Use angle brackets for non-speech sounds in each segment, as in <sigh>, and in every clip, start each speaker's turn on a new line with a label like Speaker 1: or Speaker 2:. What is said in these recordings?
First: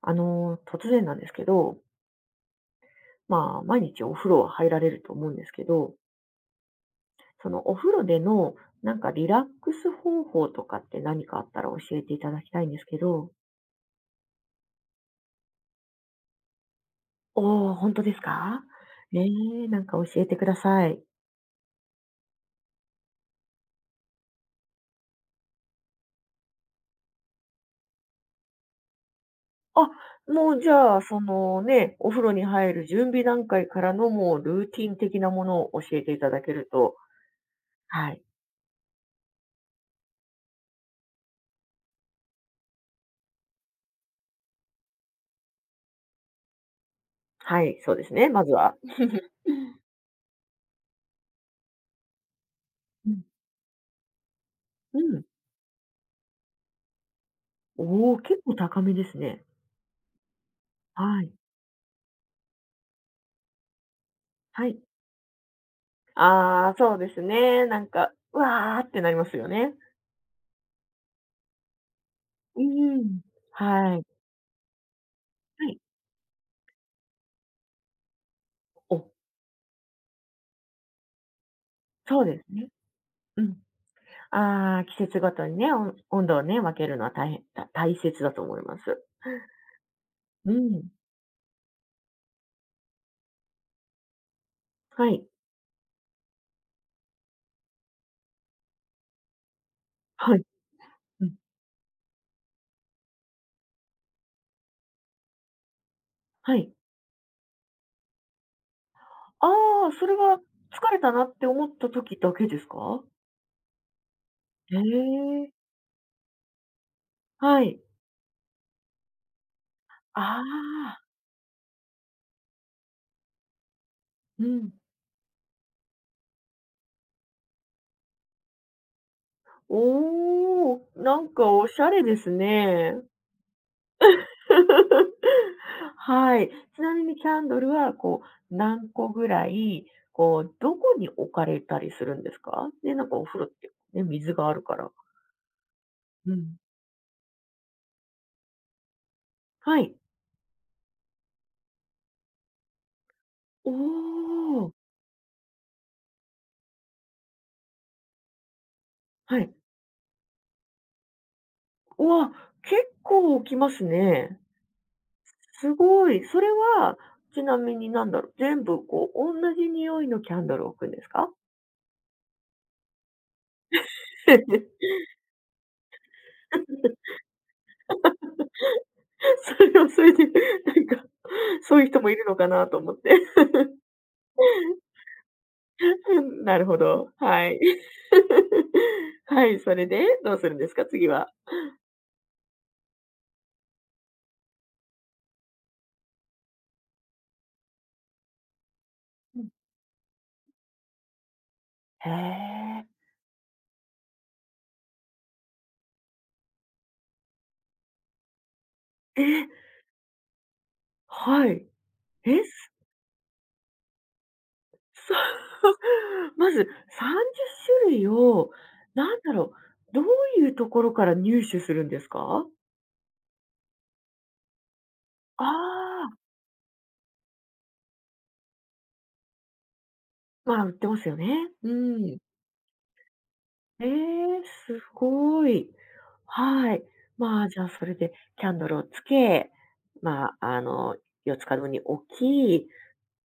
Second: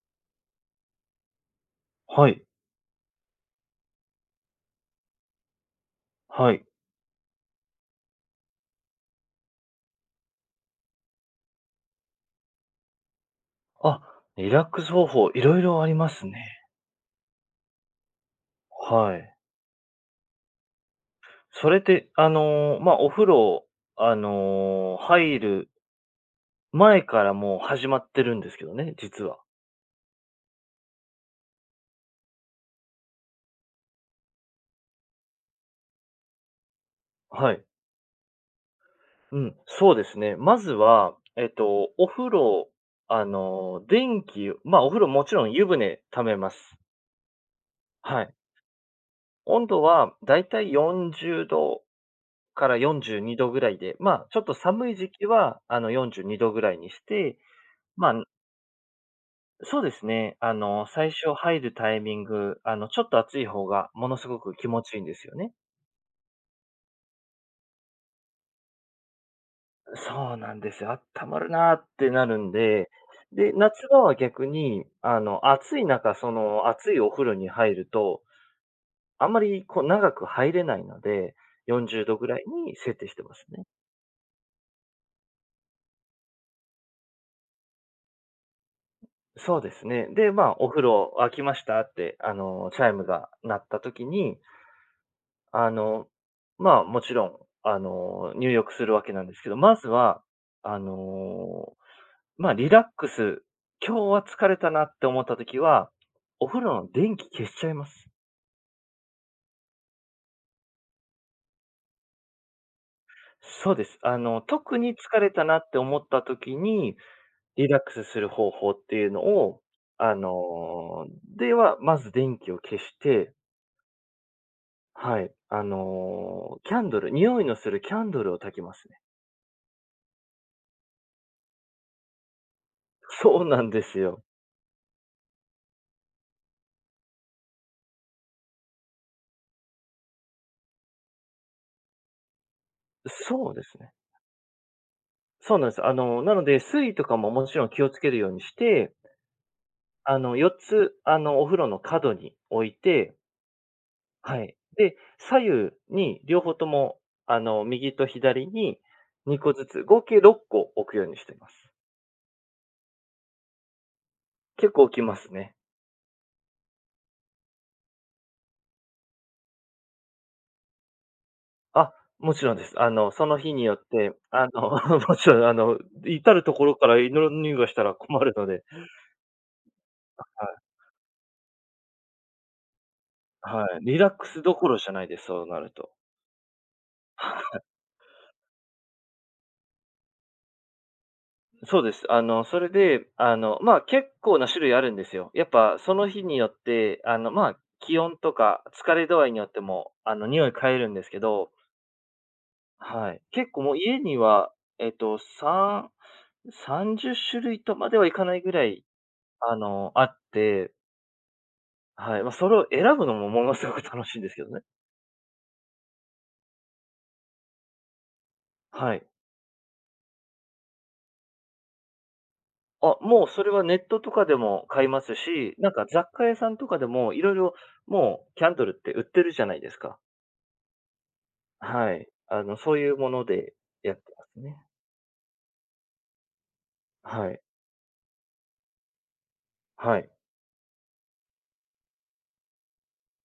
Speaker 1: 突然なんですけど、
Speaker 2: はい、
Speaker 1: まあ、毎日お風呂は入られると思うんですけど、
Speaker 2: はい。
Speaker 1: そのお風呂での、なんかリラックス方法とかって何かあったら教えていただきたいんですけど。
Speaker 2: あ、リラックス方法、いろいろありますね。
Speaker 1: おお、本当ですか？
Speaker 2: は
Speaker 1: ね
Speaker 2: い。
Speaker 1: え、なんか教えてください。
Speaker 2: それって、お風呂、入る前からもう始まってるんですけどね、実は。
Speaker 1: あ、もうじゃあ、そのね、お風呂に入る準備段階からのもうルーティン的なものを教えていただけると、
Speaker 2: はい。
Speaker 1: はい。
Speaker 2: うん、そうですね。まずは、お風呂、まあ、お風呂もちろん湯船溜めます。
Speaker 1: はい、そうです
Speaker 2: は
Speaker 1: ね、
Speaker 2: い。
Speaker 1: まずは。う
Speaker 2: 温
Speaker 1: ん。
Speaker 2: 度はだいたい40度から
Speaker 1: う
Speaker 2: 42度ぐらいで、まあ、ちょっと寒い
Speaker 1: ん、
Speaker 2: 時
Speaker 1: うん。
Speaker 2: 期は、42度ぐらいにして、ま
Speaker 1: おお、
Speaker 2: あ
Speaker 1: 結構高めですね。
Speaker 2: そうですね。最
Speaker 1: はい、
Speaker 2: 初入るタイミング、ちょっと暑い方がものすごく
Speaker 1: は
Speaker 2: 気
Speaker 1: い。
Speaker 2: 持ちいいんですよね。
Speaker 1: ああ、そうですね。なんか、うわあってなりますよね。
Speaker 2: そうなんですよ。あったまるなーってなるん
Speaker 1: う
Speaker 2: で、
Speaker 1: ん。
Speaker 2: で、夏
Speaker 1: は
Speaker 2: 場
Speaker 1: い。
Speaker 2: は逆に、
Speaker 1: はい。
Speaker 2: 暑い中、暑いお風呂に入ると、
Speaker 1: お、
Speaker 2: あんまりこう長く入れないので、40度
Speaker 1: そう
Speaker 2: ぐら
Speaker 1: で
Speaker 2: い
Speaker 1: すね。
Speaker 2: に設定してま
Speaker 1: う
Speaker 2: す
Speaker 1: ん。
Speaker 2: ね。
Speaker 1: ああ、季節ごとにね、温度をね、分けるのは大変た大切だと思います。
Speaker 2: そうですね。で、ま
Speaker 1: う
Speaker 2: あ、お風
Speaker 1: ん。
Speaker 2: 呂沸きましたって、チャイムが鳴った時に、
Speaker 1: はい。
Speaker 2: あの、まあ、もちろん、入浴するわけなんですけど、まずは、
Speaker 1: はい。
Speaker 2: あ
Speaker 1: うん。
Speaker 2: の、リラックス、今日は疲れたなって思った時は、お
Speaker 1: は
Speaker 2: 風
Speaker 1: い。
Speaker 2: 呂の電気消しちゃいます。
Speaker 1: ああ、それは疲れたなって思った時だけですか？
Speaker 2: そうです。
Speaker 1: へ
Speaker 2: 特に疲れた
Speaker 1: え。
Speaker 2: なって思った時に、
Speaker 1: は
Speaker 2: リラ
Speaker 1: い。
Speaker 2: ックスする方法っていうのを、あ
Speaker 1: ああ、
Speaker 2: の、では、まず電気を消して、
Speaker 1: うん。
Speaker 2: はい、あの、キャンドル、匂いのするキャンドルを焚きますね。
Speaker 1: おお、なんかおしゃれですね。
Speaker 2: そうなんですよ。
Speaker 1: <laughs> はい。ちなみにキャンドルは、こう、何個ぐらい、こう、どこに置かれたりするんですか？ね、なんかお風呂っ
Speaker 2: そうで
Speaker 1: て、
Speaker 2: すね。
Speaker 1: ね、水があるから。
Speaker 2: そうなんです。
Speaker 1: う
Speaker 2: なの
Speaker 1: ん。
Speaker 2: で、水位とかももちろん気をつけるようにして、
Speaker 1: はい。
Speaker 2: 4つ、お風呂の角に置いて、
Speaker 1: お
Speaker 2: はい。
Speaker 1: お、
Speaker 2: で、左右に両方とも、右と左に2
Speaker 1: は
Speaker 2: 個
Speaker 1: い。
Speaker 2: ずつ、合計6個置くようにしています。
Speaker 1: うわ、結構置きますね。
Speaker 2: 結構置きますね。
Speaker 1: すごい。それは、ちなみになんだろう、全部こう、同じ匂いのキャンドルを置くんですか？
Speaker 2: あ、もちろんです。その日によって、
Speaker 1: <laughs> それ
Speaker 2: <laughs> もちろん、至るところから祈りがしたら困るので、
Speaker 1: はそれで、なんか、そういう人もいるのかなと思って。
Speaker 2: はい。はい。リラックスどころじゃないです、そうなると。
Speaker 1: <laughs> うん、なるほど。はい。<laughs> はい、それで、どうするんですか？次は。
Speaker 2: そうです。あの、それで、あの、まあ、結構な種類あるんですよ。やっぱその日によって、まあ、気温とか疲れ度合いに
Speaker 1: う
Speaker 2: よ
Speaker 1: ん。
Speaker 2: っても、匂い変えるんですけど、
Speaker 1: へえ。
Speaker 2: はい。結構もう家には、えっと、3、30種類とまではいかないぐらい、
Speaker 1: え
Speaker 2: あって、
Speaker 1: はい。
Speaker 2: はい。まあ、
Speaker 1: え、
Speaker 2: それを選ぶのもものすごく楽しいんですけどね。
Speaker 1: そ <laughs> まず30種類を、
Speaker 2: はい。
Speaker 1: なんだろう、どういうところから入手するんですか？
Speaker 2: もうそれはネットとかでも買います
Speaker 1: あ
Speaker 2: し、なんか雑
Speaker 1: あ、
Speaker 2: 貨屋さんとかでもいろいろもうキャンドルって売ってるじゃないですか。
Speaker 1: まあ、売ってますよね。う
Speaker 2: はい。
Speaker 1: ん。
Speaker 2: そういうもので
Speaker 1: え
Speaker 2: やってます
Speaker 1: え、
Speaker 2: ね。
Speaker 1: すごい。はい。
Speaker 2: はい。
Speaker 1: まあ、じゃあ、それでキャンドルをつけ、
Speaker 2: はい。
Speaker 1: まあ、あの、四つ角に置き、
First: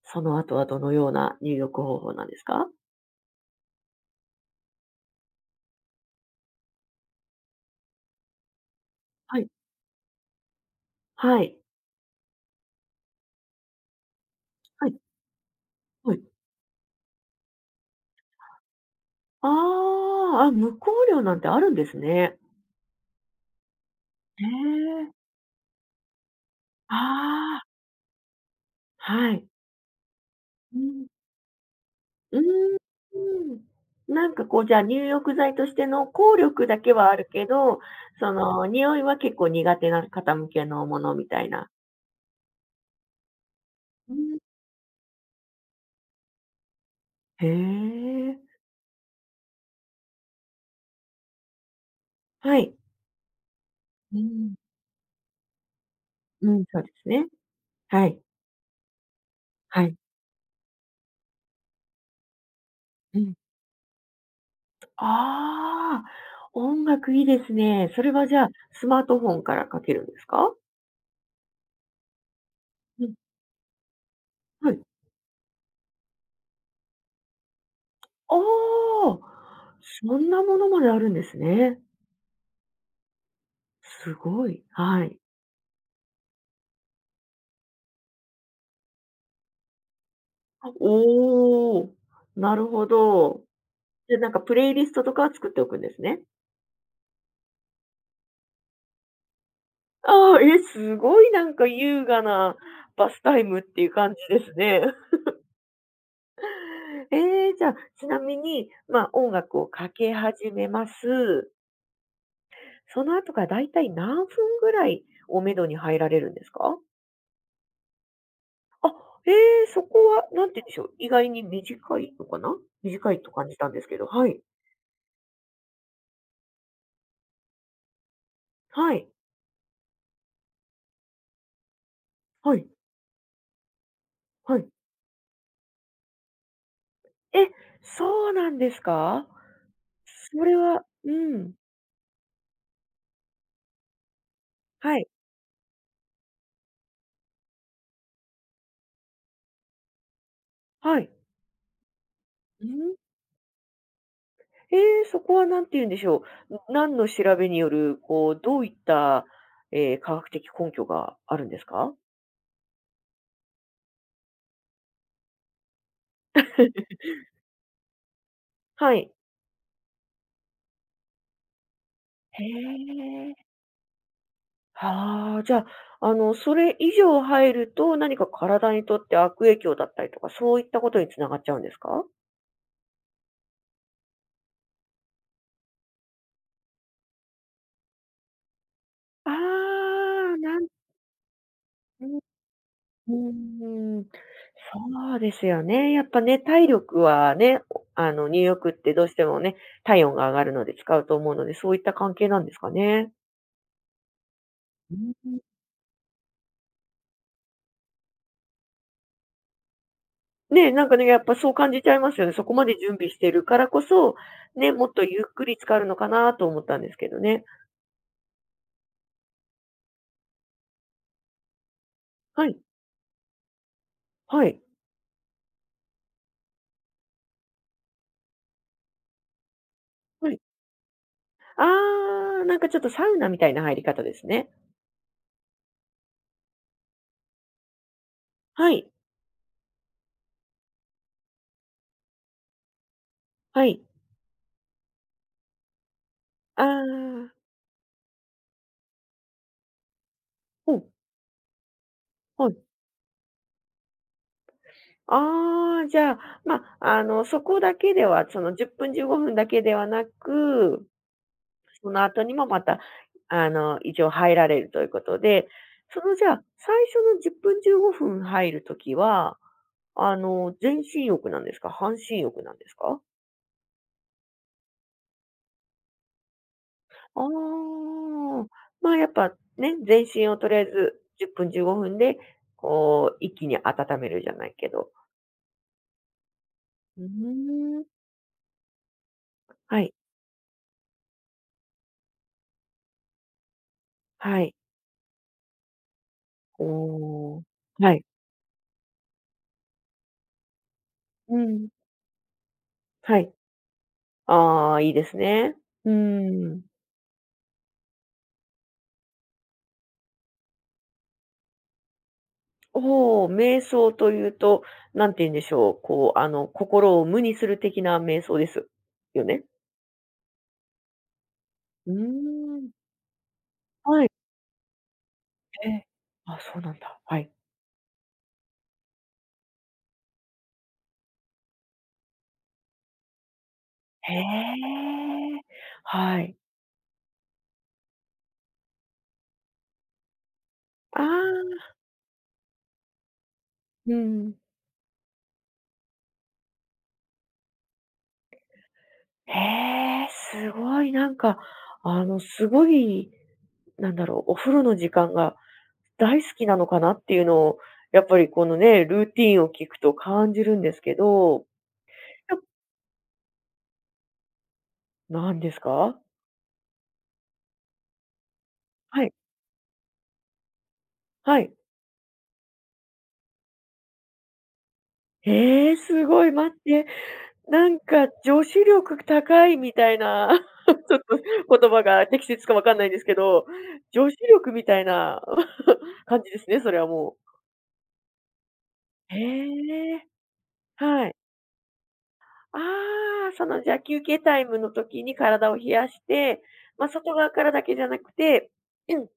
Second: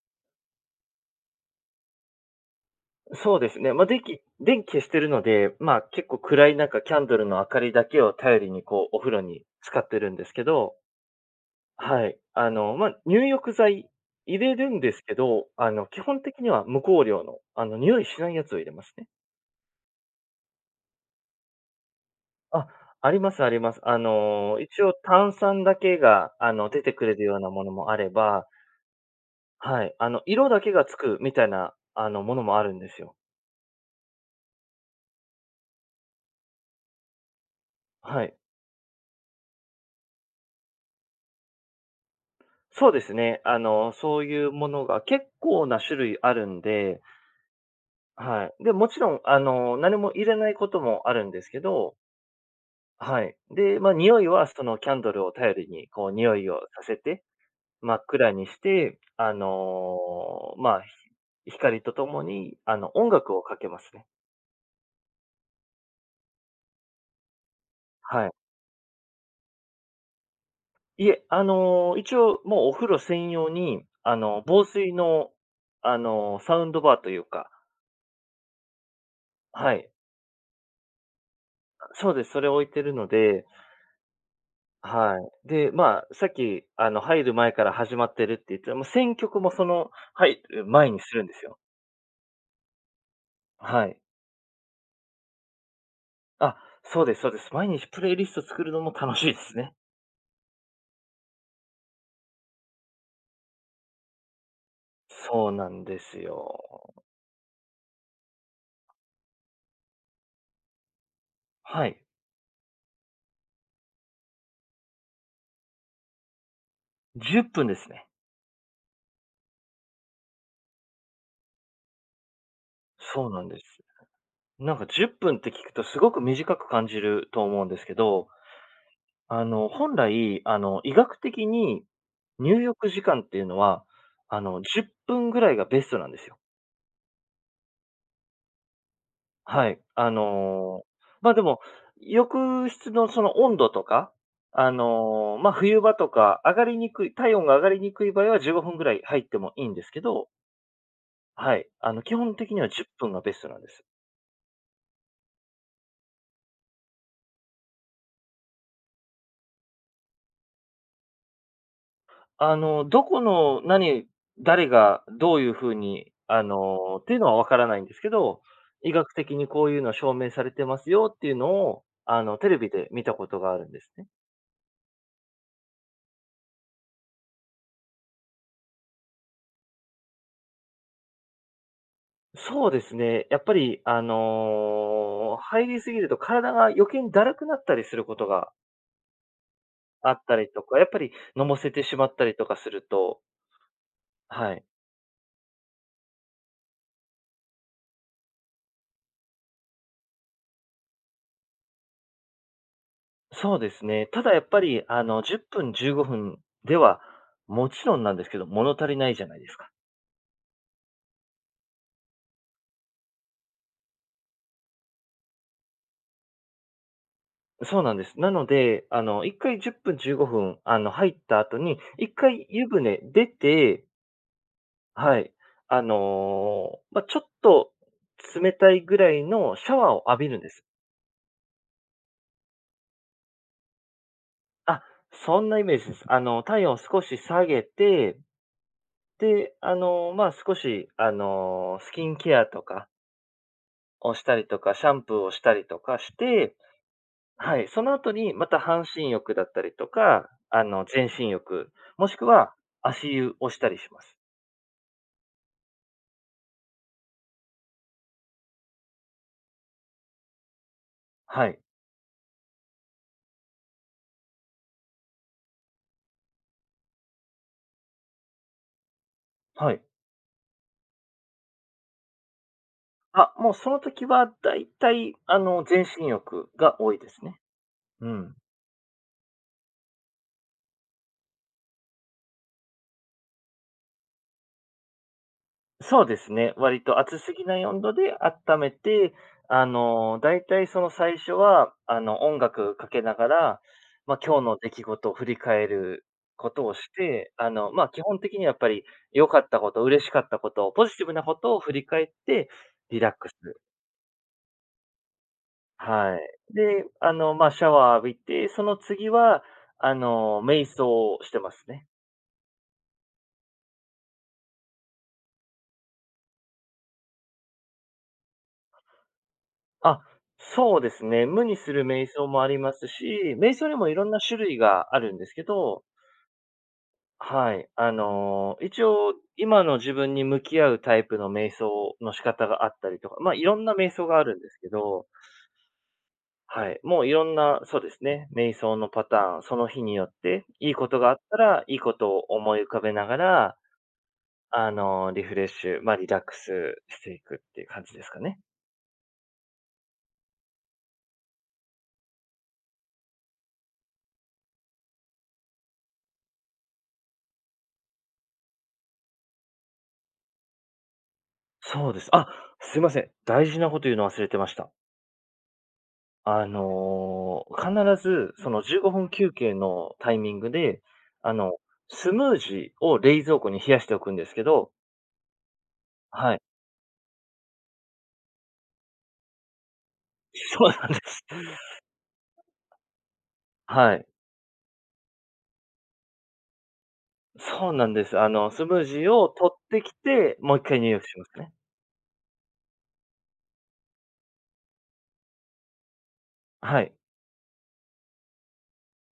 Speaker 1: その後はどのような入浴方法なんですか？
Speaker 2: そうですね。まあ、電気消してるので、まあ、結構暗い中、キャンドルの明かりだけを頼りに、こう、お風呂
Speaker 1: は
Speaker 2: に
Speaker 1: い。
Speaker 2: 使ってるんですけど、
Speaker 1: はい。
Speaker 2: はい。まあ、入浴剤入れるん
Speaker 1: は
Speaker 2: で
Speaker 1: い。
Speaker 2: すけど、基
Speaker 1: はい。
Speaker 2: 本的には無香料の、匂いしないやつを入れますね。
Speaker 1: ああ、あ、無香料なんてあるんですね。
Speaker 2: あ、ありますあります。
Speaker 1: へ
Speaker 2: 一応
Speaker 1: え。
Speaker 2: 炭酸だけが、出てくれるような
Speaker 1: あ
Speaker 2: も
Speaker 1: あ、
Speaker 2: のもあれば、
Speaker 1: はい。
Speaker 2: はい、色だけ
Speaker 1: う
Speaker 2: がつ
Speaker 1: ん。
Speaker 2: くみたいな、も
Speaker 1: うー
Speaker 2: のもあるんですよ。
Speaker 1: ん。なんかこう、じゃあ、入浴剤としての効力だけはあるけど、
Speaker 2: は
Speaker 1: そ
Speaker 2: い。
Speaker 1: の、匂いは結構苦手な方向けのものみたいな。
Speaker 2: そうですね。
Speaker 1: う
Speaker 2: そう
Speaker 1: ん。
Speaker 2: いうものが結構な種類あるんで、
Speaker 1: へえ、
Speaker 2: はい。で、もちろん、何も入れないこともあるんですけど、
Speaker 1: はい。
Speaker 2: はい。で、まあ、
Speaker 1: う
Speaker 2: 匂いは
Speaker 1: ん。
Speaker 2: そのキャンドルを頼りに、こう、匂い
Speaker 1: う
Speaker 2: を
Speaker 1: ん、そう
Speaker 2: さ
Speaker 1: で
Speaker 2: せ
Speaker 1: す
Speaker 2: て、
Speaker 1: ね。
Speaker 2: 真っ
Speaker 1: はい。
Speaker 2: 暗にして、
Speaker 1: はい。
Speaker 2: まあ、ひ光とともに、音
Speaker 1: うん。
Speaker 2: 楽をかけますね。
Speaker 1: ああ、音楽いいですね。それは
Speaker 2: はい。
Speaker 1: じゃあ、スマートフォンからかけるんですか？
Speaker 2: いえ、一応、もうお風呂
Speaker 1: うん。
Speaker 2: 専用に、防
Speaker 1: はい。
Speaker 2: 水の、サウンドバーというか、
Speaker 1: ああ、
Speaker 2: はい。
Speaker 1: そんなものまであるんですね。
Speaker 2: そうです。それ置いてるので、
Speaker 1: すごい。はい。
Speaker 2: はい。で、まあ、さっき、入る前から始まってるって言って、もう選曲もその、入る前にするんですよ。
Speaker 1: おお、なるほど。
Speaker 2: はい。
Speaker 1: で、なんかプレイリストとかは作っておくんですね。
Speaker 2: あ、そうですそうです。毎日プレイリスト作るのも楽しいですね。
Speaker 1: ああ、え、すごいなんか優雅なバスタイムっていう感じですね。
Speaker 2: そうなんですよ。
Speaker 1: <laughs> えーじゃあ、ちなみに、まあ、音楽をかけ始めます。
Speaker 2: はい。
Speaker 1: その後からだいたい何分ぐらいをめどに入られるんですか？
Speaker 2: 10分ですね。
Speaker 1: あ、ええ、そこはなんて言うんでしょう、意外に短いのかな？短い
Speaker 2: そう
Speaker 1: と
Speaker 2: な
Speaker 1: 感
Speaker 2: ん
Speaker 1: じ
Speaker 2: です。
Speaker 1: たんですけど、はい。
Speaker 2: なんか10分っぷんって聞くとすごく短く感じると思うんですけど、
Speaker 1: はい。
Speaker 2: 本来、医学的に
Speaker 1: は
Speaker 2: 入
Speaker 1: い。
Speaker 2: 浴時間っていうのは、
Speaker 1: はい。
Speaker 2: 10分ぐらいがベストなんですよ。
Speaker 1: え、そうなんですか？
Speaker 2: はい。
Speaker 1: それは、う
Speaker 2: で
Speaker 1: ん。
Speaker 2: も、浴室のその温度とか、
Speaker 1: はい。
Speaker 2: ま、冬場とか上がりにくい体温が上がりにくい場合は15分ぐらい入ってもいいんですけど、
Speaker 1: はい。
Speaker 2: はい、基本的に
Speaker 1: う
Speaker 2: は10
Speaker 1: ん。
Speaker 2: 分がベストなんです。
Speaker 1: ええ、そこはなんて言うんでしょう、ん、何の調べによる、こう、どういった、ええ、科学的根拠があるんですか？
Speaker 2: どこの誰がどういう風に、っていうのはわからないんですけど、医
Speaker 1: はい。
Speaker 2: 学的にこういうの証明されてますよっていうのを、
Speaker 1: へ
Speaker 2: テレビで見たこ
Speaker 1: え。
Speaker 2: とがあるんですね。
Speaker 1: はあ、じゃあ、あの、それ以上入ると、何か体にとって悪影響だったりとか、そういったことに繋がっちゃうんですか？
Speaker 2: そうですね。やっぱり、入りすぎると体が余計にだるくなったりすることが
Speaker 1: あ
Speaker 2: あっ
Speaker 1: あ、
Speaker 2: たり
Speaker 1: な
Speaker 2: と
Speaker 1: ん、
Speaker 2: か、やっぱり飲ませてしまったりとかする
Speaker 1: う
Speaker 2: と
Speaker 1: ん、うん、
Speaker 2: はい。
Speaker 1: そうですよね。やっぱね、体力はね、お、あの、入浴ってどうしてもね、体温が上がるので使うと思うので、そういった関係なんですかね。
Speaker 2: そうですね。ただやっぱり、
Speaker 1: うん。
Speaker 2: 10分、15分では、もちろんなんですけど、物足りないじゃないですか。
Speaker 1: ね、なんかね、やっぱそう感じちゃいますよね。そこまで準備してるからこそ、ね、もっとゆっくり使うのかなと思ったんですけどね。
Speaker 2: そうなんです。なので、1回10分、15分、入った後に、1
Speaker 1: は
Speaker 2: 回
Speaker 1: い、
Speaker 2: 湯船出て
Speaker 1: はい、
Speaker 2: はい。まあ、ちょっと冷たいぐらいのシャワーを浴び
Speaker 1: は
Speaker 2: る
Speaker 1: い。
Speaker 2: んです。
Speaker 1: ああ、なんかちょっとサウナみたいな入り方ですね。
Speaker 2: あ、そんなイメージです。体温を少し下げて、
Speaker 1: はい、
Speaker 2: で、まあ、少し、スキンケアとか
Speaker 1: はい。
Speaker 2: をしたりとか、シャンプーをしたりとかして、
Speaker 1: ああ、
Speaker 2: はい、その後にまた半身浴だったりとか、
Speaker 1: うん、
Speaker 2: 全身浴、もしく
Speaker 1: は
Speaker 2: は
Speaker 1: い。
Speaker 2: 足湯をしたりします。
Speaker 1: ああ、じゃあ、まあ、あの、そこだけでは、その10分、15分だけではなく、
Speaker 2: はい。
Speaker 1: その後にもまた、あの、一応入られるということで、そのじゃあ、最初の10分、15分入るときは、
Speaker 2: はい。
Speaker 1: あの、全身浴なんですか？半身浴なんですか？
Speaker 2: もうその時はだいたい、全身浴が多いで
Speaker 1: あ
Speaker 2: すね。うん。
Speaker 1: あ、まあ、やっぱね、全身をとりあえず10分、15分で、こう、一気に温めるじゃないけど。
Speaker 2: そうですね。割と
Speaker 1: う
Speaker 2: 暑すぎない
Speaker 1: ー
Speaker 2: 温
Speaker 1: ん。
Speaker 2: 度で温めて、
Speaker 1: はい、
Speaker 2: だいたいその最初は、音楽かけながら、まあ、今
Speaker 1: は
Speaker 2: 日
Speaker 1: い。
Speaker 2: の出来事を振り返ることをして、
Speaker 1: おー
Speaker 2: まあ、
Speaker 1: は
Speaker 2: 基
Speaker 1: い。
Speaker 2: 本的にやっぱり良かったこと、嬉しかったこと、ポジティブなこ
Speaker 1: う
Speaker 2: とを
Speaker 1: ん、
Speaker 2: 振り返って、リラッ
Speaker 1: は
Speaker 2: ク
Speaker 1: い。
Speaker 2: ス
Speaker 1: ああ、いいですね。う
Speaker 2: はい。
Speaker 1: ーん。
Speaker 2: で、まあ、シャワー浴びて、その次は、瞑想をしてますね。
Speaker 1: おお、瞑想というと、なんて言うんでしょう、こう、あの、心を無にする的な瞑想ですよね？
Speaker 2: あ、そうですね。無にする
Speaker 1: うー
Speaker 2: 瞑想もあり
Speaker 1: ん、
Speaker 2: ますし、瞑想にもい
Speaker 1: は
Speaker 2: ろ
Speaker 1: い、
Speaker 2: んな種類があるんですけ
Speaker 1: え
Speaker 2: ど、
Speaker 1: え。あ、そうなんだ。はい。
Speaker 2: はい。一応、今の自分に向き合うタイプの瞑想の仕方があったりとか、まあ、いろんな瞑想
Speaker 1: へ
Speaker 2: があるんですけど、
Speaker 1: え、はい。
Speaker 2: はい。もういろんな、そうですね。瞑想のパターン、その日によって、いいこと
Speaker 1: あ
Speaker 2: があった
Speaker 1: あ。
Speaker 2: ら、いいことを思い浮かべながら、
Speaker 1: うん。
Speaker 2: あの、リフレッシュ、まあ、リラックスしていくっていう感じですかね。
Speaker 1: へえ、すごいなんか、あの、すごい、なんだろう、お風呂の時間が大好きなのかなっていうのを、やっぱりこのね、ルーティーンを聞くと感じるんですけど、
Speaker 2: そうです。
Speaker 1: や、
Speaker 2: すいません。大事なこと言うの忘れてました。
Speaker 1: なんですか？
Speaker 2: 必ずその15
Speaker 1: は
Speaker 2: 分
Speaker 1: い、
Speaker 2: 休憩のタイミングで、あ
Speaker 1: はい。
Speaker 2: の、スムージーを冷蔵庫に冷やしておくんですけど
Speaker 1: へえ、すごい、
Speaker 2: はい。
Speaker 1: 待って、なんか女子力高いみたいな、
Speaker 2: <laughs>
Speaker 1: <laughs>
Speaker 2: そう
Speaker 1: ち
Speaker 2: なん
Speaker 1: ょ
Speaker 2: で
Speaker 1: っと
Speaker 2: す。
Speaker 1: 言葉が適切かわかんないんですけど、
Speaker 2: はい。
Speaker 1: 女子力みたいな <laughs> 感じですね、それはもう。
Speaker 2: そうなんです。スムージー
Speaker 1: へ
Speaker 2: を取ってき
Speaker 1: え、
Speaker 2: て、もう1回入浴
Speaker 1: はい。
Speaker 2: しますね。
Speaker 1: ああ、その、じゃ、休憩タイムの時に体を冷やして、
Speaker 2: は
Speaker 1: まあ、
Speaker 2: い。
Speaker 1: 外側からだけじゃなくて、うん、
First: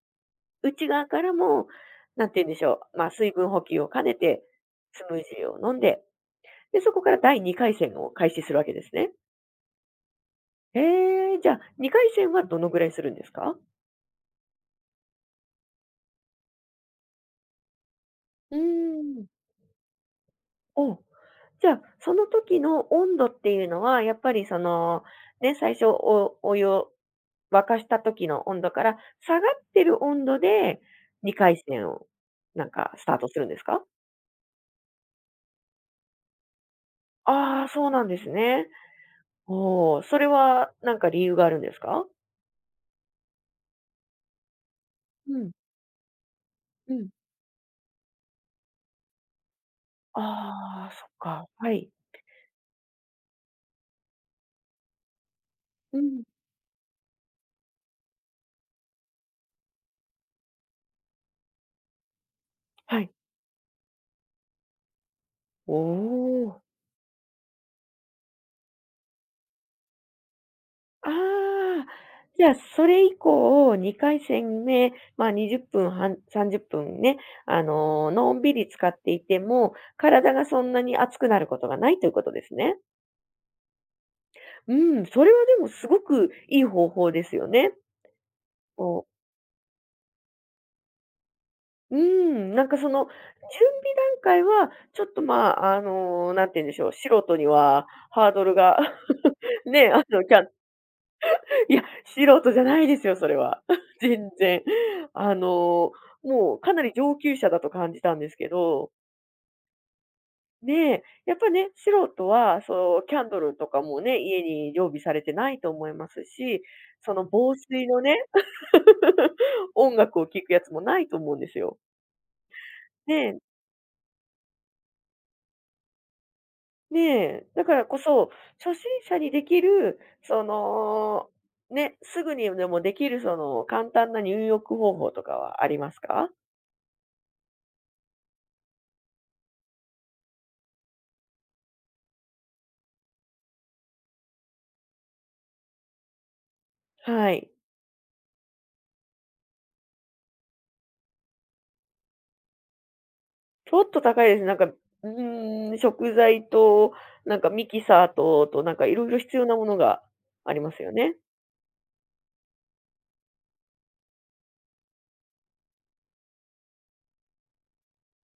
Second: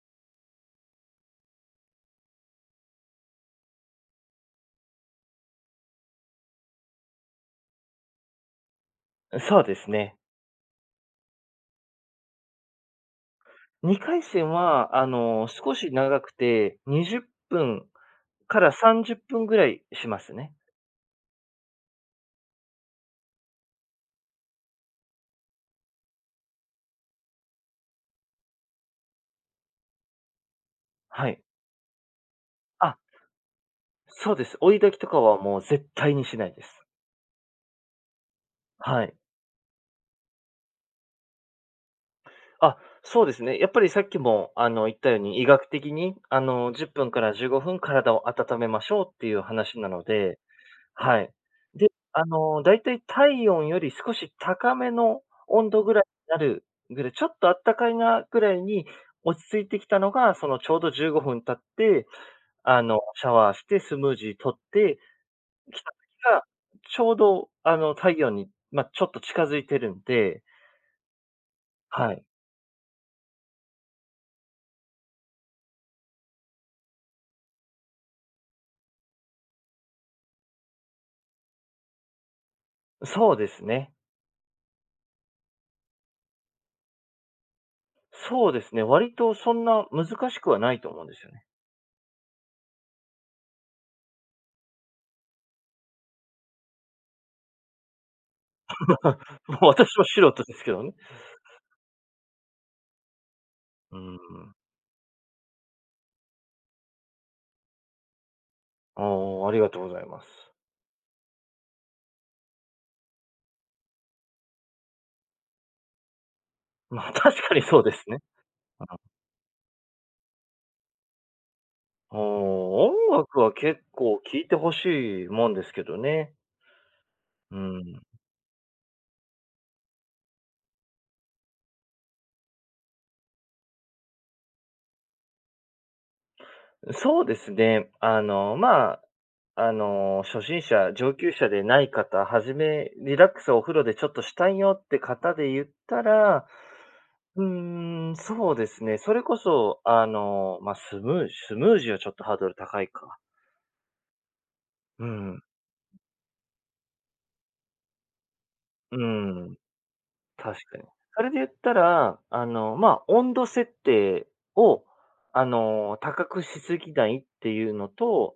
Speaker 1: 内側からも、何て言うんでしょう、まあ、水分補給を兼ねて、スムージーを飲んで、で、そこから第2回戦を開始するわけですね。
Speaker 2: そうですね。
Speaker 1: へえ、じゃあ、2回戦はどのぐらいするんですか？
Speaker 2: 2回戦は、少し長くて、20分
Speaker 1: う
Speaker 2: から
Speaker 1: ー
Speaker 2: 30
Speaker 1: ん。
Speaker 2: 分ぐらいしますね。
Speaker 1: お、じゃあ、その時の温度っていうのは、やっぱりその、ね、最初お、お湯を沸かした時の温度から、下がってる温度で
Speaker 2: はい。
Speaker 1: 2回戦を、なんか
Speaker 2: あ、
Speaker 1: スタートするんですか？
Speaker 2: そうです。追い焚きとかはもう絶対にしないです。
Speaker 1: ああー、そうなんですね。
Speaker 2: はい。
Speaker 1: おお、それはなんか理由があるんですか？
Speaker 2: あ、そうですね。やっぱりさっきも、言ったよう
Speaker 1: う
Speaker 2: に、医
Speaker 1: ん、
Speaker 2: 学的に、10
Speaker 1: うん。
Speaker 2: 分から15分体を温めましょうっていう話なので、
Speaker 1: ああ、そっ
Speaker 2: はい。
Speaker 1: か。は
Speaker 2: で、
Speaker 1: い。
Speaker 2: だいたい体温より少し高めの温度ぐ
Speaker 1: う
Speaker 2: らい
Speaker 1: ん。
Speaker 2: になるぐらい、ちょっとあったかいなぐらいに落ち着いてきたのが、そのちょうど15分経って、
Speaker 1: はい。
Speaker 2: シャワーしてスムージー取って
Speaker 1: お
Speaker 2: きた時が、
Speaker 1: お。
Speaker 2: ちょうど、太陽に、まあ、ちょっと近づいてるんで、
Speaker 1: ああ、
Speaker 2: はい。
Speaker 1: じゃあ、それ以降、2回戦目、まあ、20分、はん30分ね、あの、のんびり使っていても、体がそんなに熱くなることがないということですね。
Speaker 2: そうですね。
Speaker 1: うん、それはでもすごくいい方法ですよね。
Speaker 2: そうですね、
Speaker 1: こう、
Speaker 2: 割とそんな難しくはないと思うんですよね。
Speaker 1: うん、なんかその、準備段階はちょっと、まあ、あの、んて言うんでしょう、素人にはハードルが
Speaker 2: <laughs> も
Speaker 1: <laughs>
Speaker 2: う
Speaker 1: ね、
Speaker 2: 私
Speaker 1: あ
Speaker 2: は素
Speaker 1: の、キ
Speaker 2: 人
Speaker 1: ャ、
Speaker 2: ですけどね。
Speaker 1: いや、素人じゃないですよ、それは。
Speaker 2: う
Speaker 1: <laughs>
Speaker 2: ん。
Speaker 1: 全然。あの、もうかなり上級者だと感じたんですけど、
Speaker 2: ああ、ありがとうございます。
Speaker 1: ねえ、やっぱね、素人は、そう、キャンドルとかもね、家に常備されてないと思いますし、
Speaker 2: <laughs> まあ、
Speaker 1: その
Speaker 2: 確か
Speaker 1: 防
Speaker 2: にそう
Speaker 1: 水
Speaker 2: で
Speaker 1: の
Speaker 2: すね。
Speaker 1: ね、<laughs> 音楽を聴くやつもないと思うんですよ。
Speaker 2: うん。ー
Speaker 1: ね
Speaker 2: 音
Speaker 1: え、
Speaker 2: 楽は結構聴いてほしいもんですけどね。
Speaker 1: ねえ、
Speaker 2: う
Speaker 1: だからこ
Speaker 2: ん。
Speaker 1: そ、初心者にできる、その、ね、すぐにでもできる、その、簡単な入浴方法とかはありますか？
Speaker 2: そうですね、初心者、上級者でない方、はじめリラックスをお風呂でちょっとしたいよって方で言ったら、
Speaker 1: はい。
Speaker 2: そうですね。それこそ、まあ、スムージーはちょっとハードル高いか。
Speaker 1: ちょっと高いです。なんか、う
Speaker 2: うん、う
Speaker 1: ーん、食材と、なんかミキサーと、と、なんかいろいろ必要
Speaker 2: ん、
Speaker 1: なものがあ
Speaker 2: 確
Speaker 1: りま
Speaker 2: か
Speaker 1: す
Speaker 2: に。
Speaker 1: よね。
Speaker 2: それで言ったら、まあ、温度設定を、高くしすぎないっていうのと、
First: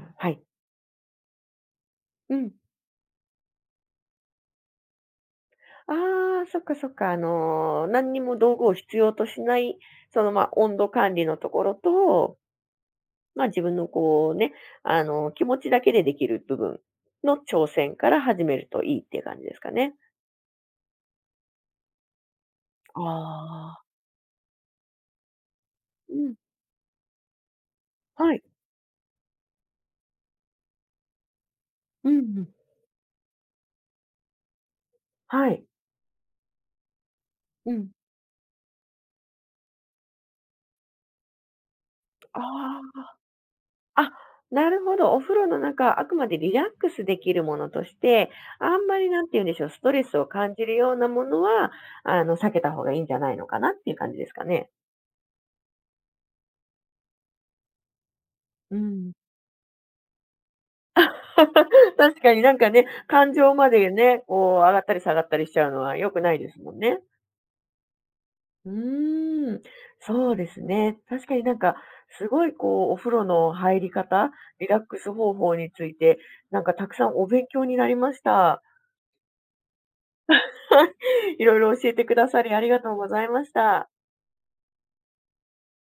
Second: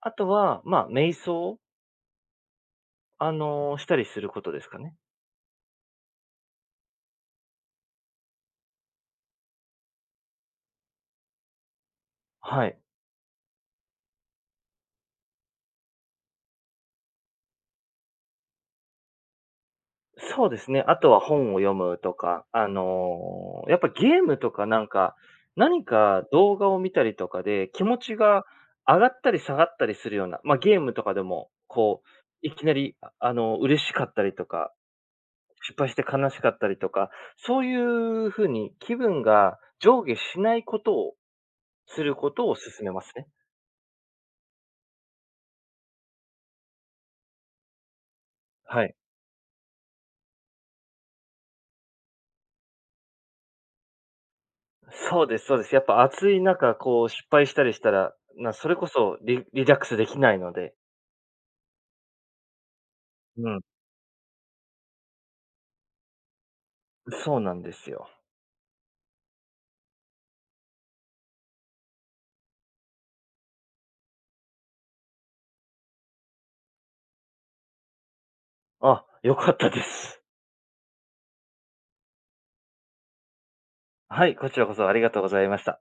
Speaker 2: あ
Speaker 1: あ、は
Speaker 2: と
Speaker 1: い。
Speaker 2: は、まあ、瞑想、
Speaker 1: うん。
Speaker 2: したりすることですかね。
Speaker 1: ああ、そっかそっか。あの、何にも道具を必要としない、その、ま、温度管理のところと、
Speaker 2: はい。
Speaker 1: ま、自分のこうね、あの、気持ちだけでできる部分の挑戦から始めるといいっていう感じですかね。
Speaker 2: そうですね。あとは本を読むとか、
Speaker 1: あ
Speaker 2: やっ
Speaker 1: あ。
Speaker 2: ぱゲームとかなんか、何
Speaker 1: う
Speaker 2: か
Speaker 1: ん、
Speaker 2: 動画を見たりとかで気持ち
Speaker 1: はい。
Speaker 2: が上がったり下がったりするような、ま、ゲームとかでも、こう、
Speaker 1: うんうん。
Speaker 2: いきなり、嬉しかったりとか、
Speaker 1: はい。
Speaker 2: 失敗して悲しかったりとか、そう
Speaker 1: うん。
Speaker 2: いう風に気分が上下しないことをすることを
Speaker 1: あ
Speaker 2: 勧めま
Speaker 1: あ。
Speaker 2: すね。
Speaker 1: あ、なるほど。お風呂の中、あくまでリラックスできるものとして、あん
Speaker 2: はい。
Speaker 1: まりなんて言うんでしょう、ストレスを感じるようなものは、あの、避けた方がいいんじゃないのかなっていう感じですかね？
Speaker 2: そうですそうです。やっぱ暑い中、こう、失敗したりしたら、な、そ
Speaker 1: う
Speaker 2: れこ
Speaker 1: ん。
Speaker 2: そリラックスできないので。
Speaker 1: <laughs> 確かになんかね、感
Speaker 2: う
Speaker 1: 情
Speaker 2: ん。
Speaker 1: までね、こう上がったり下がったりしちゃうのは良くないですもんね。
Speaker 2: そうなんですよ。
Speaker 1: うーん、そうですね。確かになんか、すごいこうお風呂の入り方、リラックス方法について、なんかたくさんお勉強になりました。
Speaker 2: 良かったです。
Speaker 1: <laughs> いろいろ教えてくださりありがとうございました。
Speaker 2: はい、こちらこそありがとうございました。